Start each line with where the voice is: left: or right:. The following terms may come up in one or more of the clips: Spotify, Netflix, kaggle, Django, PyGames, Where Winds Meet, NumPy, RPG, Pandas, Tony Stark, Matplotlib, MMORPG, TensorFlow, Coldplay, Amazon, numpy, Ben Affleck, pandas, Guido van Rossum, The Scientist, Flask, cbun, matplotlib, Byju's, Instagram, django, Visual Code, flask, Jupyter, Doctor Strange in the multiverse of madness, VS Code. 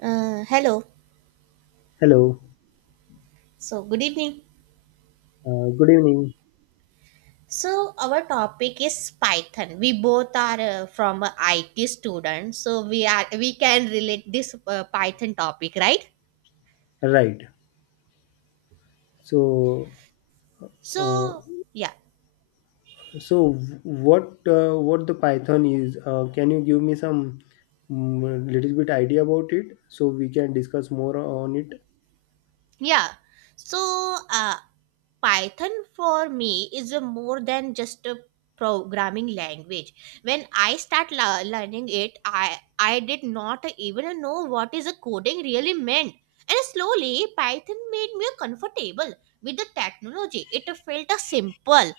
right: Hello.
left: Hello,
right: So, good evening.
left: good evening.
right: So, our topic is Python. We both are from a IT students, so we can relate this Python topic, right?
left: Right. So, uh,
right: So, yeah.
left: so what the Python is? Can you give me some little bit idea about it so we can discuss more on it?
right: Yeah. So, uh, Python for me is a more than just a programming language. When I start learning it, I did not even know what is a coding really meant. And slowly, Python made me comfortable with the technology. It felt simple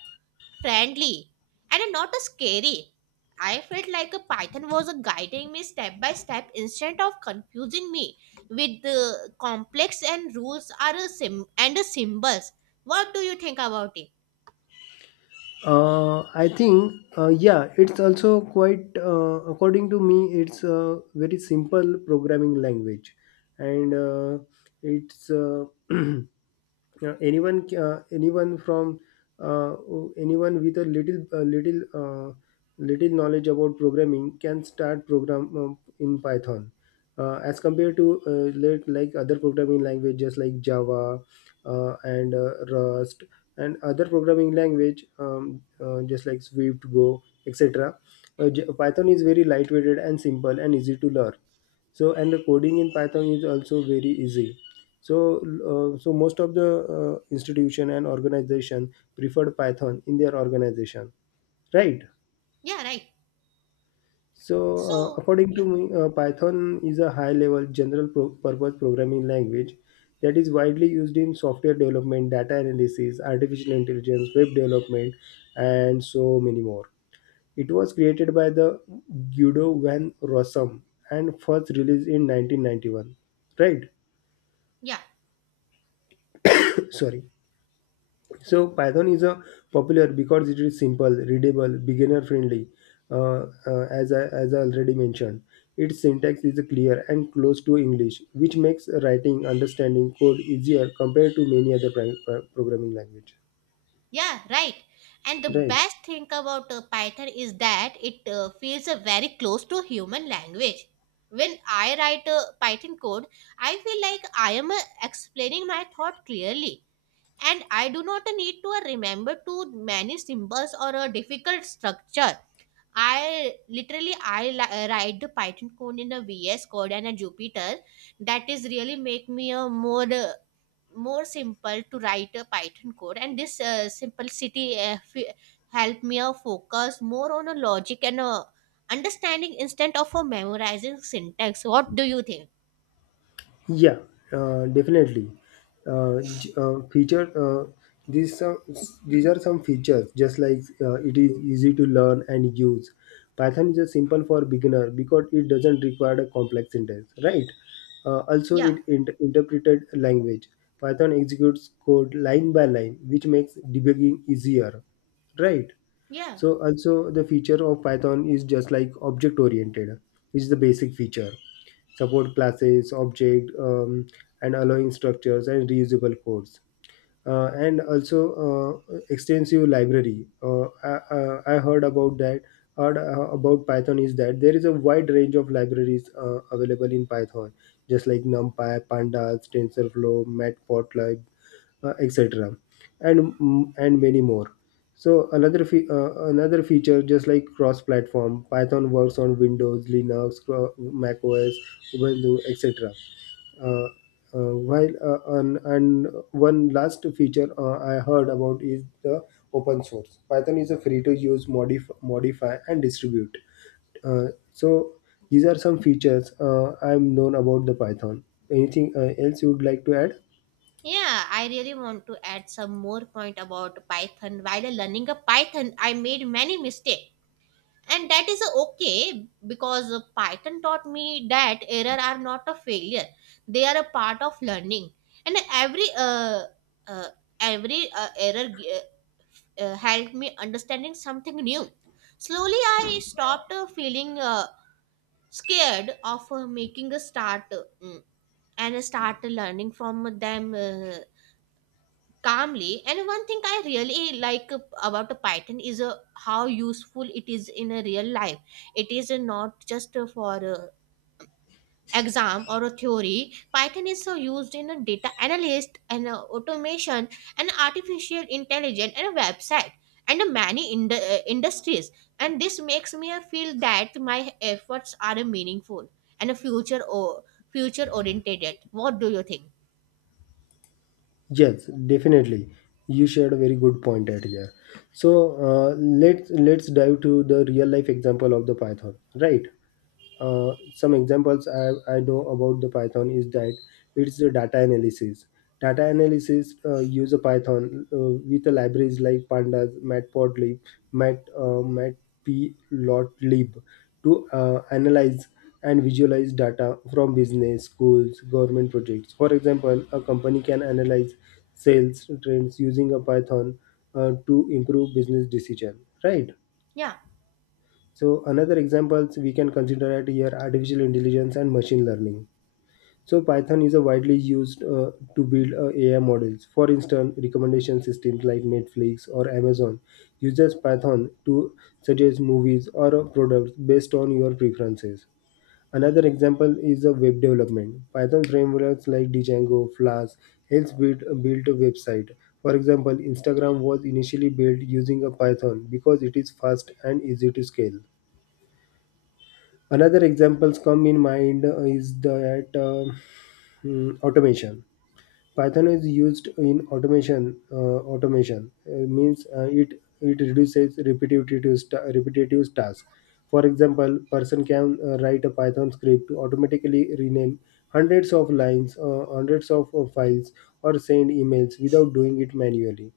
right: friendly, and not scary. I felt like a python was guiding me step by step instead of confusing me with the complex and rules are a sim- and the symbols. What do you think about it?
left: I think yeah, it's also quite according to me, it's a very simple programming language, and it's yeah, anyone from uh, anyone with a little knowledge about programming can start program in Python, as compared to like other programming languages like Java, and Rust, and other programming language, just like Swift, Go, etc. Python is very lightweighted and simple and easy to learn, so, and the coding in Python is also very easy. So most of the institution and organization preferred Python in their organization, right?
right: Yeah, right.
left: So,
right: So,
left: according to
right: yeah,
left: me, Python is a high-level general purpose programming language that is widely used in software development, data analysis, artificial intelligence, web development, and so many more. It was created by the Guido van Rossum and first released in 1991, right?
right: yeah,
left: Sorry. So Python is a popular because it is simple, readable, beginner friendly. As I already mentioned, its syntax is clear and close to English, which makes writing understanding code easier compared to many other programming language.
right: yeah, right. And the
left: Right.
right: best thing about Python is that it feels very close to human language. When I write a Python code, I feel like I am explaining my thought clearly and I do not need to remember too many symbols or a difficult structure. I write the Python code in a VS Code and a Jupyter. That is really make me a more simple to write a Python code, and this simplicity help me focus more on a logic and a understanding instead of a memorizing syntax. What do you think?
left: Yeah, definitely. J- feature these some these are some features just like it is easy to learn and use. Python is a simple for beginner because it doesn't require a complex syntax, right? Also, it
right: Yeah,
left: int- interpreted language. Python executes code line by line, which makes debugging easier, right?
right: yeah.
left: So also the feature of Python is just like object oriented, which is the basic feature. Support classes, object, and allowing structures and reusable codes, and also extensive library. I heard about that. Heard about Python is that there is a wide range of libraries available in Python, just like NumPy, Pandas, TensorFlow, Matplotlib, etc., and many more. So another feature, just like cross-platform, Python works on Windows, Linux, Mac OS, Ubuntu, etc., uh, and one last feature I heard about is the open source. Python is a free to use, modify, and distribute. Uh, so these are some features I'm known about the Python. Anything else you would like to add?
right: Yeah, I really want to add some more point about Python. While learning a Python, I made many mistakes. And that is okay because Python taught me that error are not a failure. They are a part of learning. And uh, every error uh, helped me understanding something new. Slowly, I stopped feeling scared of making a start and start learning from them. Calmly. And one thing I really like about a Python is how useful it is in a real life. It is not just for exam or a theory. Python is so used in a data analyst and automation and artificial intelligence and a website and many in industries, and this makes me feel that my efforts are meaningful and a future oriented. What do you think?
left: Yes, definitely. You shared a very good point at here. So let's dive to the real life example of the Python, right? Some examples I know about the Python is that it's the data analysis. Data analysis use a Python with the libraries like Pandas, Matplotlib, Matplotlib, to analyze and visualize data from business, schools, government projects. For example, a company can analyze sales trends using a Python, to improve business decision. Right.
right: Yeah.
left: So another examples we can consider at here, artificial intelligence and machine learning. So Python is a widely used to build AI models. For instance, recommendation systems like Netflix or Amazon uses Python to suggest movies or products based on your preferences. Another example is the web development. Python frameworks like Django, Flask helps build a website. For example, Instagram was initially built using a Python because it is fast and easy to scale. Another examples come in mind is that automation. Python is used in automation. Automation means it reduces repetitive tasks. For example, person can write a Python script to automatically rename hundreds of files, or send emails without doing it manually.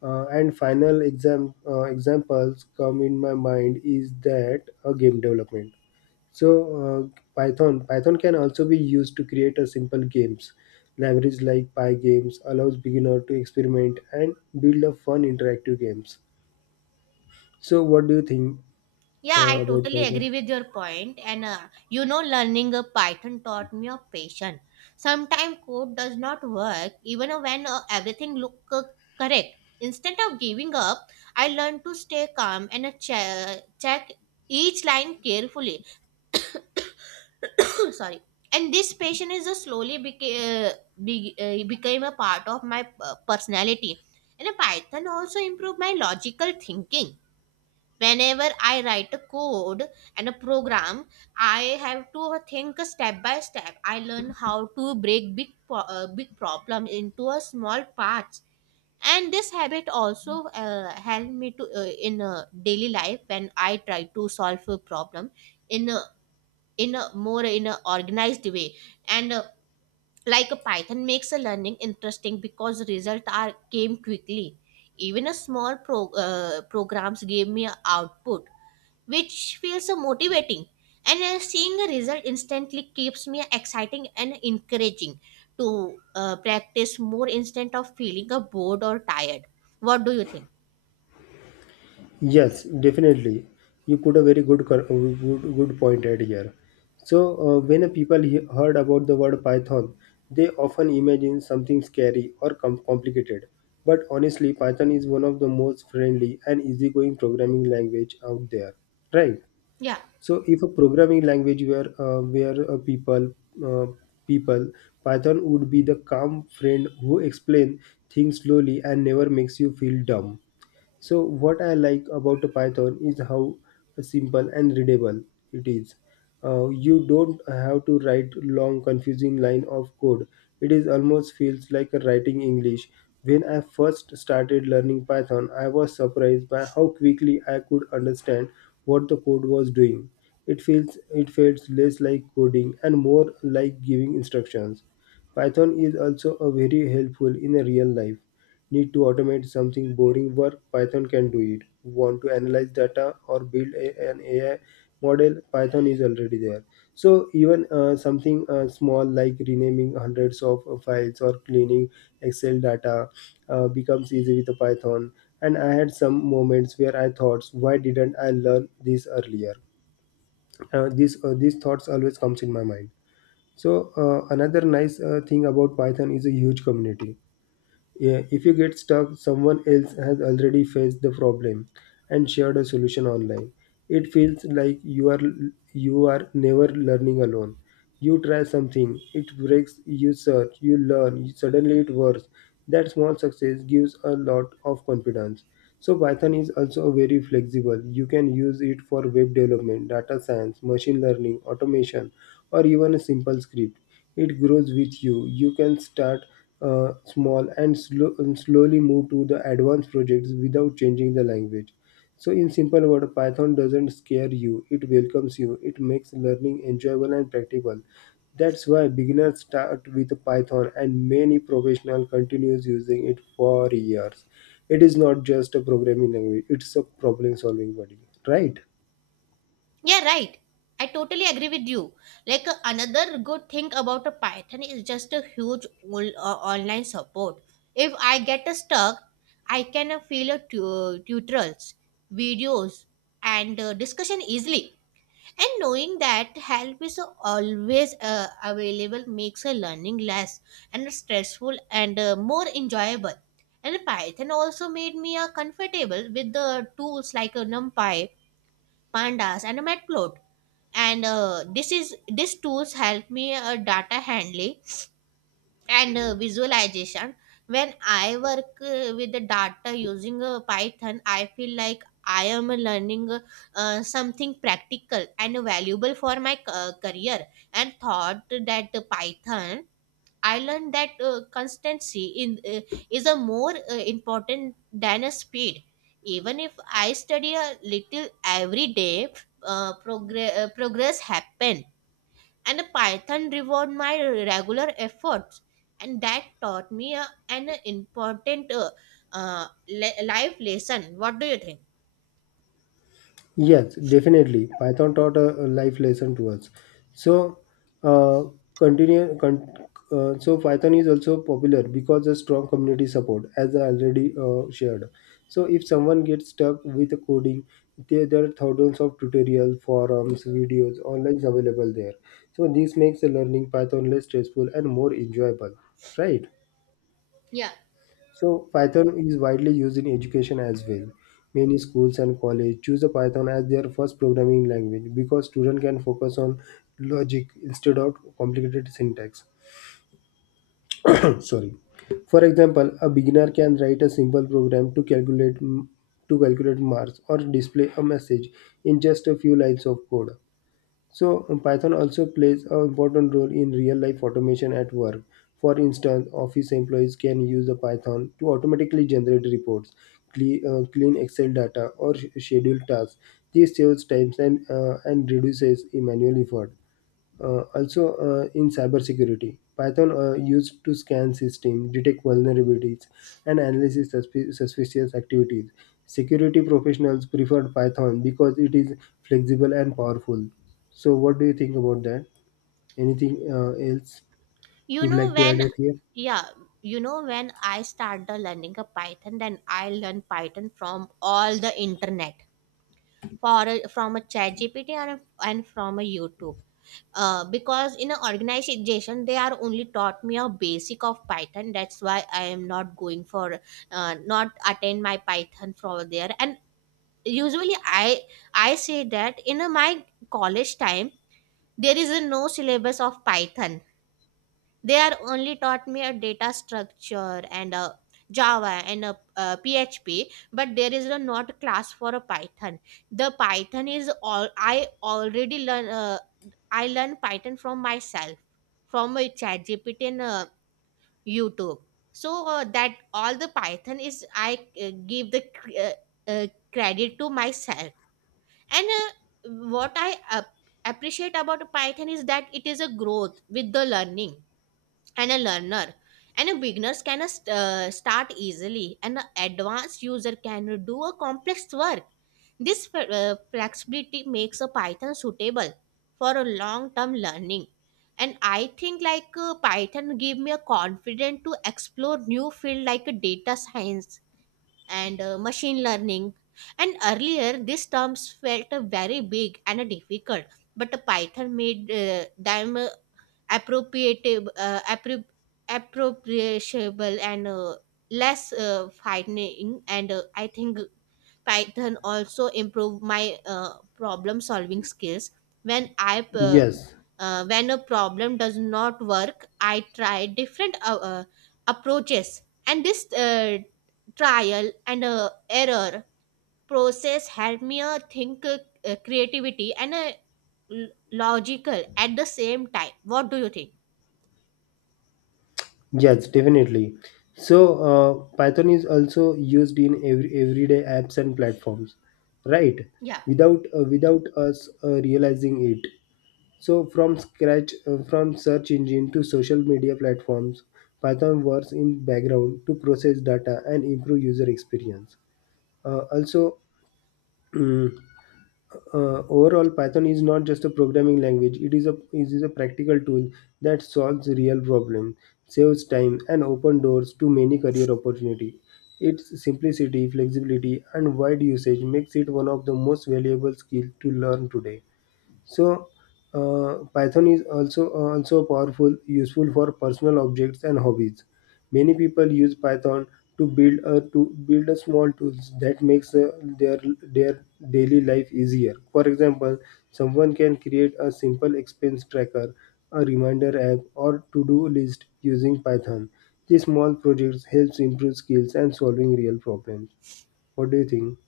left: And final examples come in my mind is that a game development. So Python can also be used to create a simple games. Libraries like PyGames allows beginner to experiment and build a fun interactive games. So what do you think
right: Yeah, I
left: about
right: totally
left: Python?
right: agree with your point. And learning a Python taught me a patience. Sometimes code does not work, even when everything look correct. Instead of giving up, I learned to stay calm and check each line carefully. Sorry. And this patience is slowly became a part of my personality. And Python also improved my logical thinking. Whenever I write a code and a program, I have to think step by step. I learn how to break big problem into a small parts, and this habit also helped me to in a daily life when I try to solve a problem in a more in a organized way. And like a Python makes a learning interesting because results are came quickly. Even a small programs gave me a output, which feels so motivating. And seeing a result instantly keeps me exciting and encouraging to practice more instead of feeling bored or tired. What do you think?
left: Yes, definitely. You put a very good good point at here. So when a people heard about the word Python, they often imagine something scary or complicated. But honestly, Python is one of the most friendly and easygoing programming language out there, right?
right: Yeah,
left: So if a programming language were where a people uh, people Python would be the calm friend who explain things slowly and never makes you feel dumb. So, what I like about the Python is how simple and readable it is. You don't have to write long, confusing line of code. It is almost feels like writing English. When I first started learning Python, I was surprised by how quickly I could understand what the code was doing. It feels less like coding and more like giving instructions. Python is also a very helpful in a real life. Need to automate something boring work? Python can do it. Want to analyze data or build a- an AI model? Python is already there. So even something small like renaming hundreds of files or cleaning Excel data becomes easy with the Python. And I had some moments where I thought, why didn't I learn this earlier? This these thoughts always comes in my mind. So another nice thing about Python is a huge community. Yeah, if you get stuck, someone else has already faced the problem and shared a solution online. It feels like you are never learning alone. You try something, it breaks, you search, you learn, suddenly it works. That small success gives a lot of confidence. So Python is also very flexible. You can use it for web development, data science, machine learning, automation, or even a simple script. It grows with you. You can start small and slow, and slowly move to the advanced projects without changing the language. So, in simple words, Python doesn't scare you, it welcomes you, it makes learning enjoyable and practical. That's why beginners start with Python and many professionals continues using it for years. It is not just a programming language, it's a problem solving body, right?
right: yeah, right. I totally agree with you. Like another good thing about a Python is just a huge online support. If I get stuck, I can feel tutorials, videos, and discussion easily, and knowing that help is always available makes a learning less and stressful and more enjoyable. And Python also made me comfortable with the tools like numpy, pandas, and matplot. And this is these tools help me data handling and visualization. When I work with the data using python, I feel like I am learning something practical and valuable for my career. And thought that python, I learned that constancy in is a more important than a speed. Even if I study a little every day, progress happen, and a python reward my regular efforts, and that taught me a, an important life lesson. What do you think?
left: Yes, definitely. Python taught a life lesson to us. So, uh, continue. Con- so Python is also popular because of strong community support, as I already shared. So, if someone gets stuck with the coding, there are thousands of tutorials, forums, videos, online available there. So, this makes the learning Python less stressful and more enjoyable, right?
right: Yeah.
left: So Python is widely used in education as well. Many schools and colleges choose the Python as their first programming language because students can focus on logic instead of complicated syntax. Sorry. For example, a beginner can write a simple program to calculate marks or display a message in just a few lines of code. So Python also plays an important role in real life automation at work. For instance, office employees can use the Python to automatically generate reports, clean Excel data, or schedule tasks. This saves time and reduces manual effort. Also, in cybersecurity, Python used to scan system, detect vulnerabilities, and analyze suspicious activities. Security professionals preferred Python because it is flexible and powerful. So, what do you think about that? Anything else
right: you
left: you'd
right: know
left: like to
right: when
left: add it here?
right: Yeah, you know when I started learning a Python, then I learned Python from all the internet, for a, from a chat gpt and from a YouTube, because in an organization they are only taught me a basic of Python. That's why I am not going for not attend my Python from there. And usually I say that in a, my college time, there is a no syllabus of Python. They are only taught me a data structure and a java and a, php, but there is a not class for a python. The python is all I already learn I learn python from myself, from a chat gpt and YouTube. So that all the python is I give the uh, credit to myself. And what I appreciate about python is that it is a growth with the learning and a learner, and a beginners can start easily, and an advanced user can do a complex work. This flexibility makes a python suitable for a long term learning. And I think like python give me a confidence to explore new field like data science and machine learning. And earlier these terms felt very big and difficult, but python made them appropriative uh, appro- appropriable and less frightening. And I think python also improve my problem solving skills. When i uh,
left: Yes,
right: uh, when a problem does not work, I try different approaches, and this trial and error process help me think creativity and logical at the same time. What do you think?
left: Yes, definitely. So Python is also used in every everyday apps and platforms, right?
right: Yeah.
left: Without without us realizing it. So from scratch, from search engine to social media platforms, Python works in background to process data and improve user experience. Also, overall Python is not just a programming language, it is a practical tool that solves real problems, saves time, and opens doors to many career opportunities. Its simplicity, flexibility, and wide usage makes it one of the most valuable skills to learn today. So Python is also also powerful, useful for personal objects and hobbies. Many people use Python to build a small tools that makes their daily life easier. For example, someone can create a simple expense tracker, a reminder app, or to-do list using Python. These small projects helps improve skills and solving real problems. What do you think?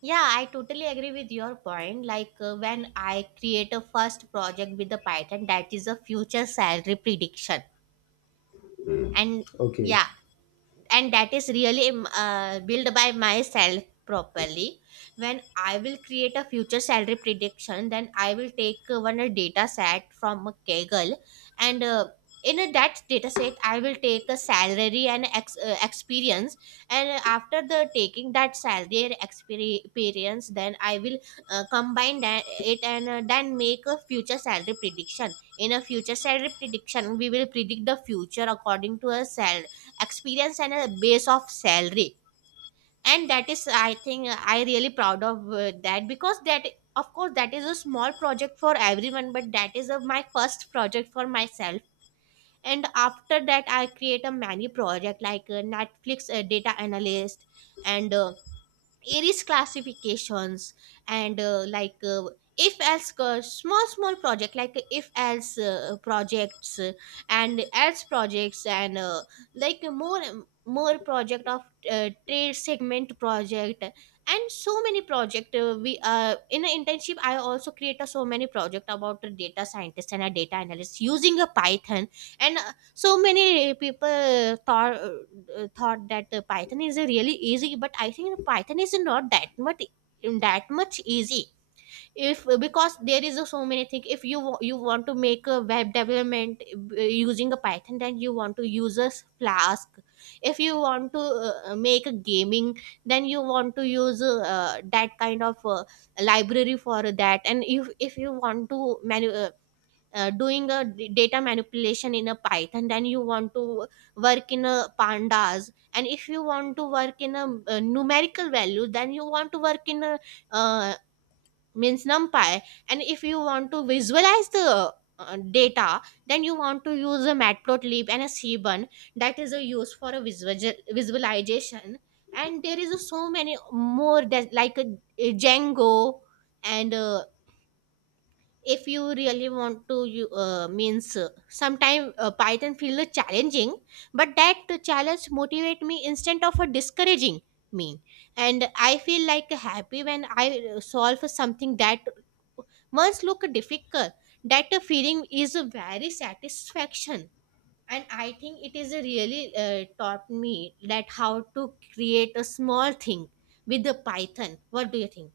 right: Yeah, I totally agree with your point. Like when I create a first project with the Python, that is a future salary prediction. And
left: Okay.
right: yeah, and that is really built by myself properly. When I will create a future salary prediction, then I will take one data set from a Kaggle, and in that data set I will take a salary and experience, and after the taking that salary and experience, then I will combine that it, and then make a future salary prediction. In a future salary prediction, we will predict the future according to a sal experience and a base of salary. And that is, I think, I really proud of that, because that, of course that is a small project for everyone, but that is a, my first project for myself. And after that I create a many project like netflix data analyst and Aries classifications and like if else small small project like if else projects and else projects and like more project of trade segment project, and so many project we in an internship I also create a so many project about a data scientist and a data analyst using a python. And so many people thought that python is a really easy, but I think python is not that much easy. If because there is a so many things, if you you want to make a web development using a python, then you want to use a flask. If you want to make a gaming, then you want to use that kind of library for that. And if you want to doing a data manipulation in a python, then you want to work in a pandas. And if you want to work in a, numerical value, then you want to work in a uh, means numpy. And if you want to visualize the data, then you want to use a matplotlib and a cbun, that is a use for a visualization. And there is a so many more, that like a django and if you really want to you means sometime python feel challenging, but that challenge motivate me instead of discouraging me. And I feel like happy when I solve something that once look difficult. That feeling is a very satisfaction, and I think it is a really taught me that how to create a small thing with the python. What do you think?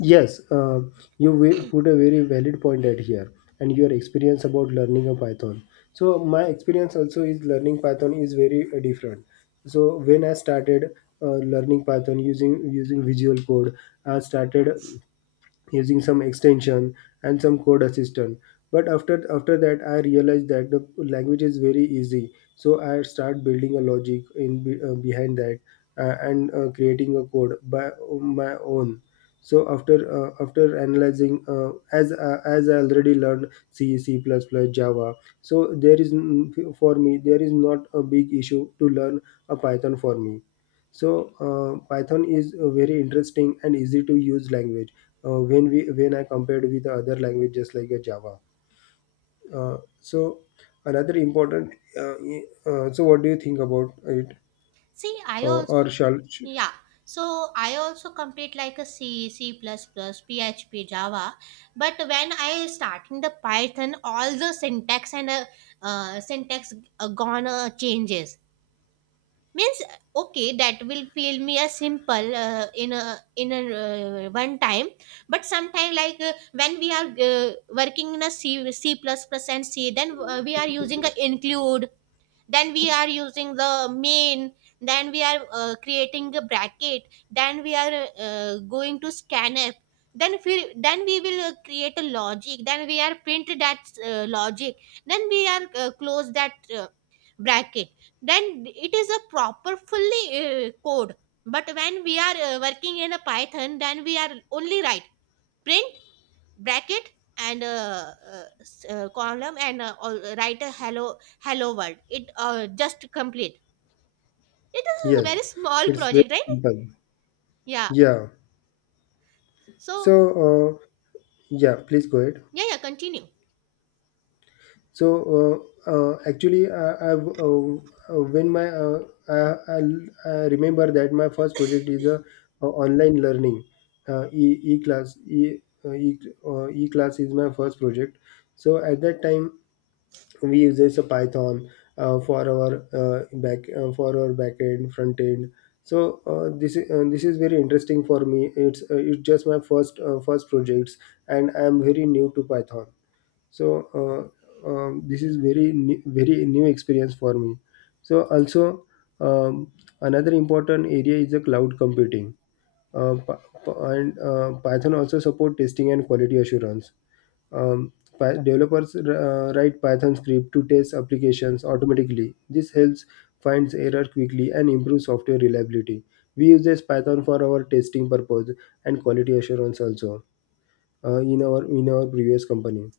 left: Yes, you put a very valid point at here and your experience about learning a Python. So my experience also is learning Python is very different. So when I started learning Python using Visual Code, I started using some extension and some code assistant, but after that I realized that the language is very easy, so I start building a logic in behind that, and creating a code by my own. So after analyzing, as I already learned C, C++, Java, so for me there is not a big issue to learn a Python for me. So Python is a very interesting and easy to use language when we when I compared with the other languages like Java. So another important. So what do you think about it?
right: See,
left: Uh,
right: I
left: or
right: also,
left: shall
right: yeah. So I also complete like a C, C++, PHP, Java. But when I starting the Python, all the syntax and syntax gone changes. Means okay, that will feel me as simple in a in a one time. But sometime like when we are working in a C C plus plus and C, then we are using a include, then we are using the main, then we are creating a bracket, then we are going to scanf, then if we then we will create a logic, then we are print that logic, then we are close that bracket, then it is a proper fully code. But when we are working in a python, then we are only write print bracket and column and write a hello world, it just complete. It is a
left: Yes,
right: very small
left: it's very
right: project, right?
left: simple.
right: Yeah.
left: Yeah.
right: So
left: So uh, yeah, please go ahead.
right: yeah, yeah, continue.
left: So actually, I, I've when my I, I, I remember that my first project is online learning, uh, e e class e uh, e e class is my first project. So at that time, we uses a Python for our back end, front end. So this is very interesting for me. It's it's just my first projects, and I am very new to Python. So this is very new experience for me. So also, um, another important area is the cloud computing. Py- Py- and Python also support testing and quality assurance. um, Developers write Python script to test applications automatically. This helps finds error quickly and improves software reliability. We use Python for our testing purpose and quality assurance also in our previous company.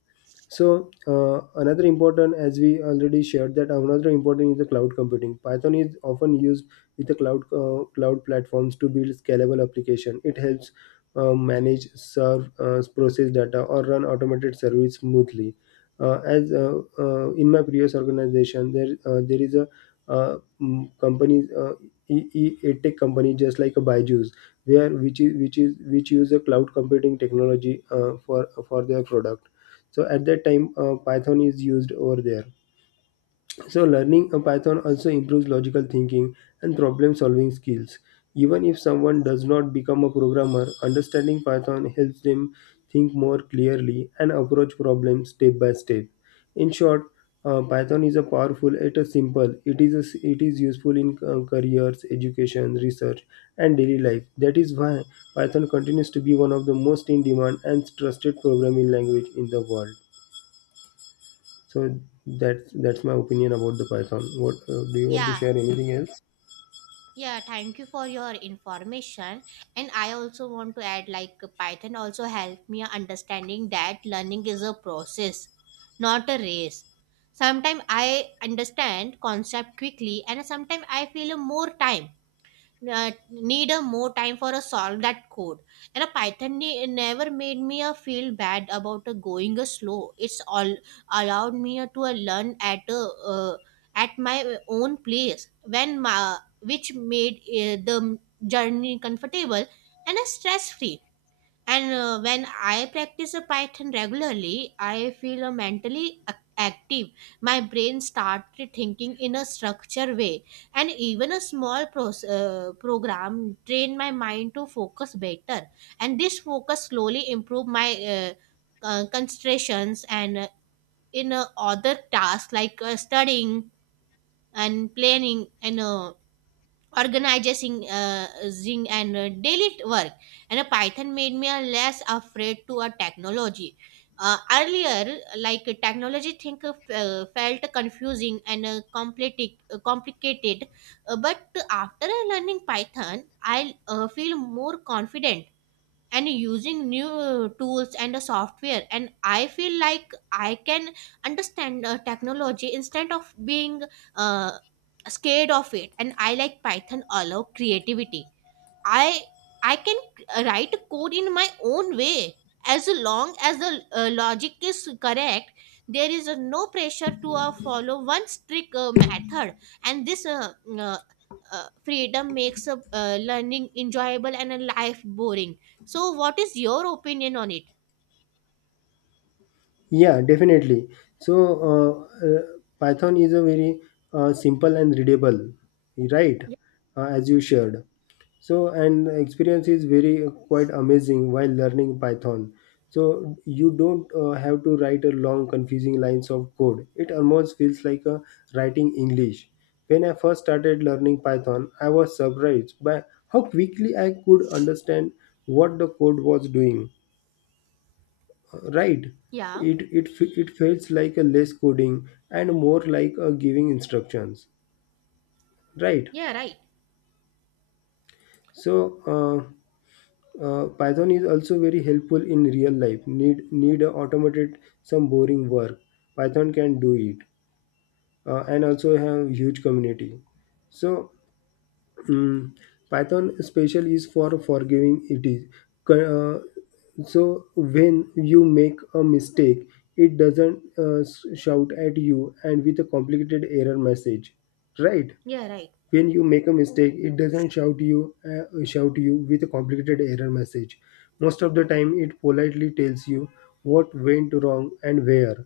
left: So another important, as we already shared, that another important is the cloud computing. Python is often used with the cloud platforms to build scalable application. It helps manage, serve, process data, or run automated service smoothly. As In my previous organization, there is a uh, company, edtech company, just like a Byju's, where which use a cloud computing technology for their product. So at that time, Python is used over there. So learning a Python also improves logical thinking and problem solving skills. Even if someone does not become a programmer, understanding Python helps them think more clearly and approach problems step by step. In short, Python is a powerful, it is simple, it is useful in careers, education, research, and daily life. That is why Python continues to be one of the most in demand and trusted programming language in the world. So that's my opinion about the Python. What do you want to share
right: Yeah,
left: anything else?
right: yeah, thank you for your information. And I also want to add like python also helped me understanding that learning is a process, not a race. Sometimes I understand concept quickly and sometimes I feel more time, need a more time for a solve that code. And a python never made me a feel bad about a going a slow. It's all allowed me a to a learn at uh, at my own place when my, which made the journey comfortable and a stress free. And when I practice a Python regularly, I feel mentally active. My brain started thinking in a structured way, and even a small program trained my mind to focus better. And this focus slowly improved my uh, concentrations and in other tasks like studying and planning and organizing zing and daily work. And a python made me a less afraid to a technology. Earlier like technology think of, felt confusing and complicated, but after learning python I feel more confident and using new tools and the software. And I feel like I can understand technology instead of being uh, scared of it. And I like python allow creativity. I I can write code in my own way, as long as the logic is correct. There is no pressure to follow one strict method, and this freedom makes learning enjoyable and a life boring. So, what is your opinion on it?
left: Yeah, definitely. So, uh, uh, Python is a very simple and readable, right? As you shared. So, and the experience is very quite amazing while learning Python. So, you don't have to write a long, confusing lines of code. It almost feels like writing English. When I first started learning Python, I was surprised by how quickly I could understand what the code was doing, right?
right: Yeah.
left: It it feels like a less coding and more like a giving instructions, right?
right: Yeah. Right.
left: So uh, Python is also very helpful in real life. Need a automated some boring work, Python can do it. And also have huge community. So, mm, Python special is for forgiving it is. Co- so when you make a mistake, it doesn't shout at you and with a complicated error message, right?
right: Yeah. Right.
left: When you make a mistake, it doesn't shout you with a complicated error message. Most of the time it politely tells you what went wrong and where.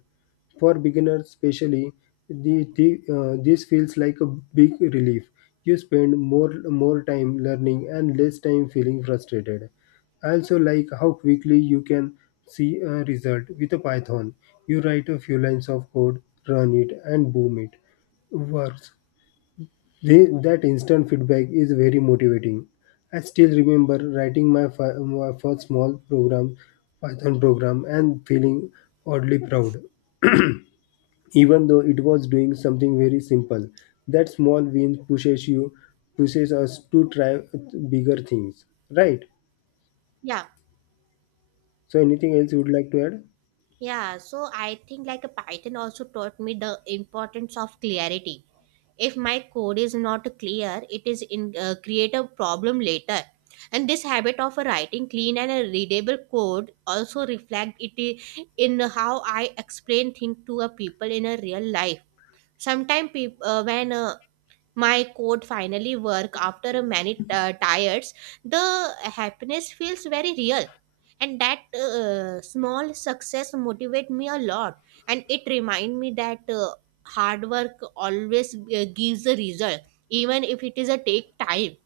left: For beginners especially, the, the, this feels like a big relief. You spend more time learning and less time feeling frustrated. I also like how quickly you can see a result with a Python. You write a few lines of code, run it, and boom, it works. That instant feedback is very motivating. I still remember writing my first small program, Python program, and feeling oddly proud, even though it was doing something very simple. That small win pushes you, pushes us to try bigger things, right?
right: Yeah.
left: So, anything else you would like to add?
right: Yeah, so I think like a Python also taught me the importance of clarity. If my code is not clear, it is in create a problem later. And this habit of writing clean and a readable code also reflect it in how I explain things to a people in a real life. Sometimes peop when My code finally work after many tires, the happiness feels very real. And that small success motivate me a lot, and it remind me that hard work always gives a result, even if it is a take time.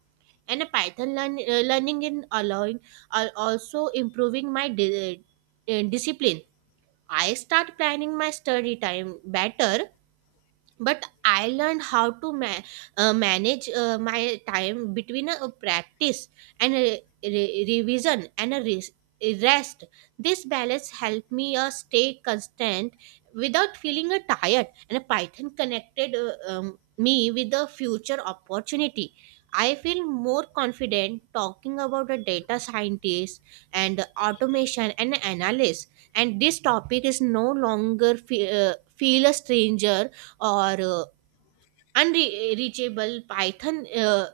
right: And a python learning in allowing are also improving my discipline. I start planning my study time better, but I learned how to manage my time between a practice and a revision and a rest. This balance helped me stay constant without feeling tired. And python connected me with the future opportunity. I feel more confident talking about the data scientist and automation and analysis, and this topic is no longer feel a stranger or unreachable. Python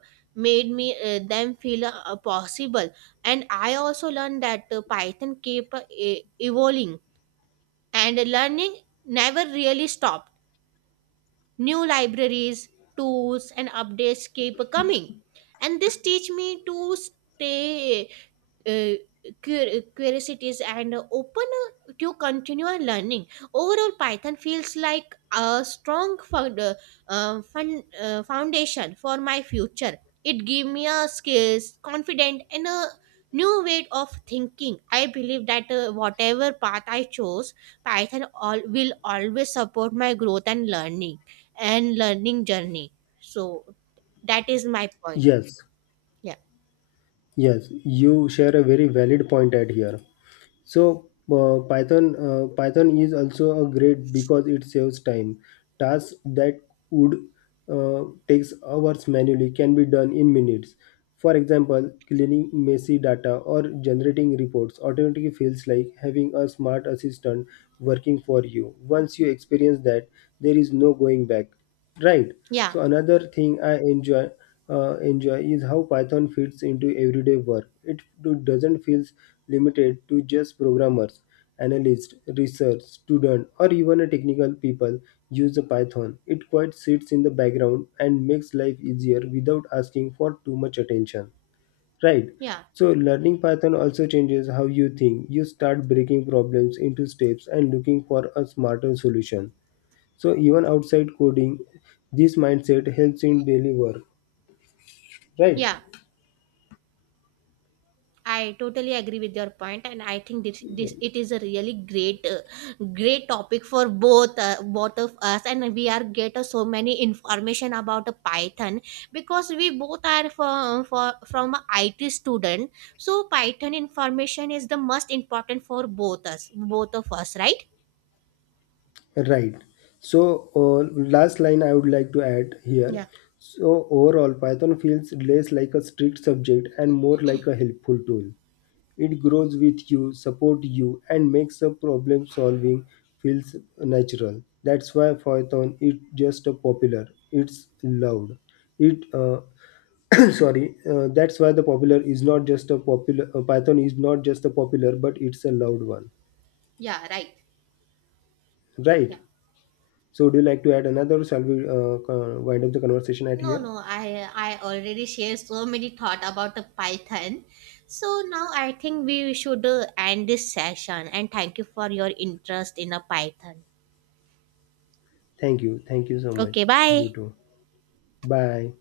right: made me them feel possible. And I also learned that python kept evolving, and learning never really stopped. New libraries, tools and updates keep coming, and this teach me to stay uh, curiosities and open to continual learning. Overall, Python feels like a strong foundation for my future. It gave me a skills, confident, and a new way of thinking. I believe that whatever path I chose, Python all will always support my growth and learning journey. So that is my point.
left: Yes,
right: Yeah,
left: yes, you share a very valid point at here. So Python is also a great because it saves time. Tasks that would takes hours manually can be done in minutes. For example, cleaning messy data or generating reports automatically feels like having a smart assistant working for you. Once you experience that, there is no going back. Right.
right: yeah,
left: So another thing I enjoy is how Python fits into everyday work. It doesn't feel limited to just programmers, analysts, research, student, or even a technical people use the Python. It quite sits in the background and makes life easier without asking for too much attention. Right.
right: yeah,
left: So learning Python also changes how you think. You start breaking problems into steps and looking for a smarter solution. So even outside coding, this mindset helps in daily work, right?
right: yeah. I totally agree with your point, and I think this it is a really great topic for both both of us, and we are get so many information about Python, because we both are from from a IT student. So Python information is the most important for both us, both of us, right?
left: Right. So last line I would like to add here.
right: Yeah,
left: So overall, Python feels less like a strict subject and more like a helpful tool. It grows with you, supports you, and makes the problem solving feels natural. That's why Python is just a popular. It's loud. It sorry. That's why the popular is not just a popular. Python is not just a popular, but it's a loud one,
right: yeah, right.
left: right?
right: Yeah.
left: So, would you like to add another? Or shall we wind up the conversation at
right: No,
left: here?
right: no, I already shared so many thought about the Python. So now I think we should end this session, and thank you for your interest in a Python.
left: Thank you. Thank you so much.
right: Okay,
left: You
right: bye.
left: too. Bye.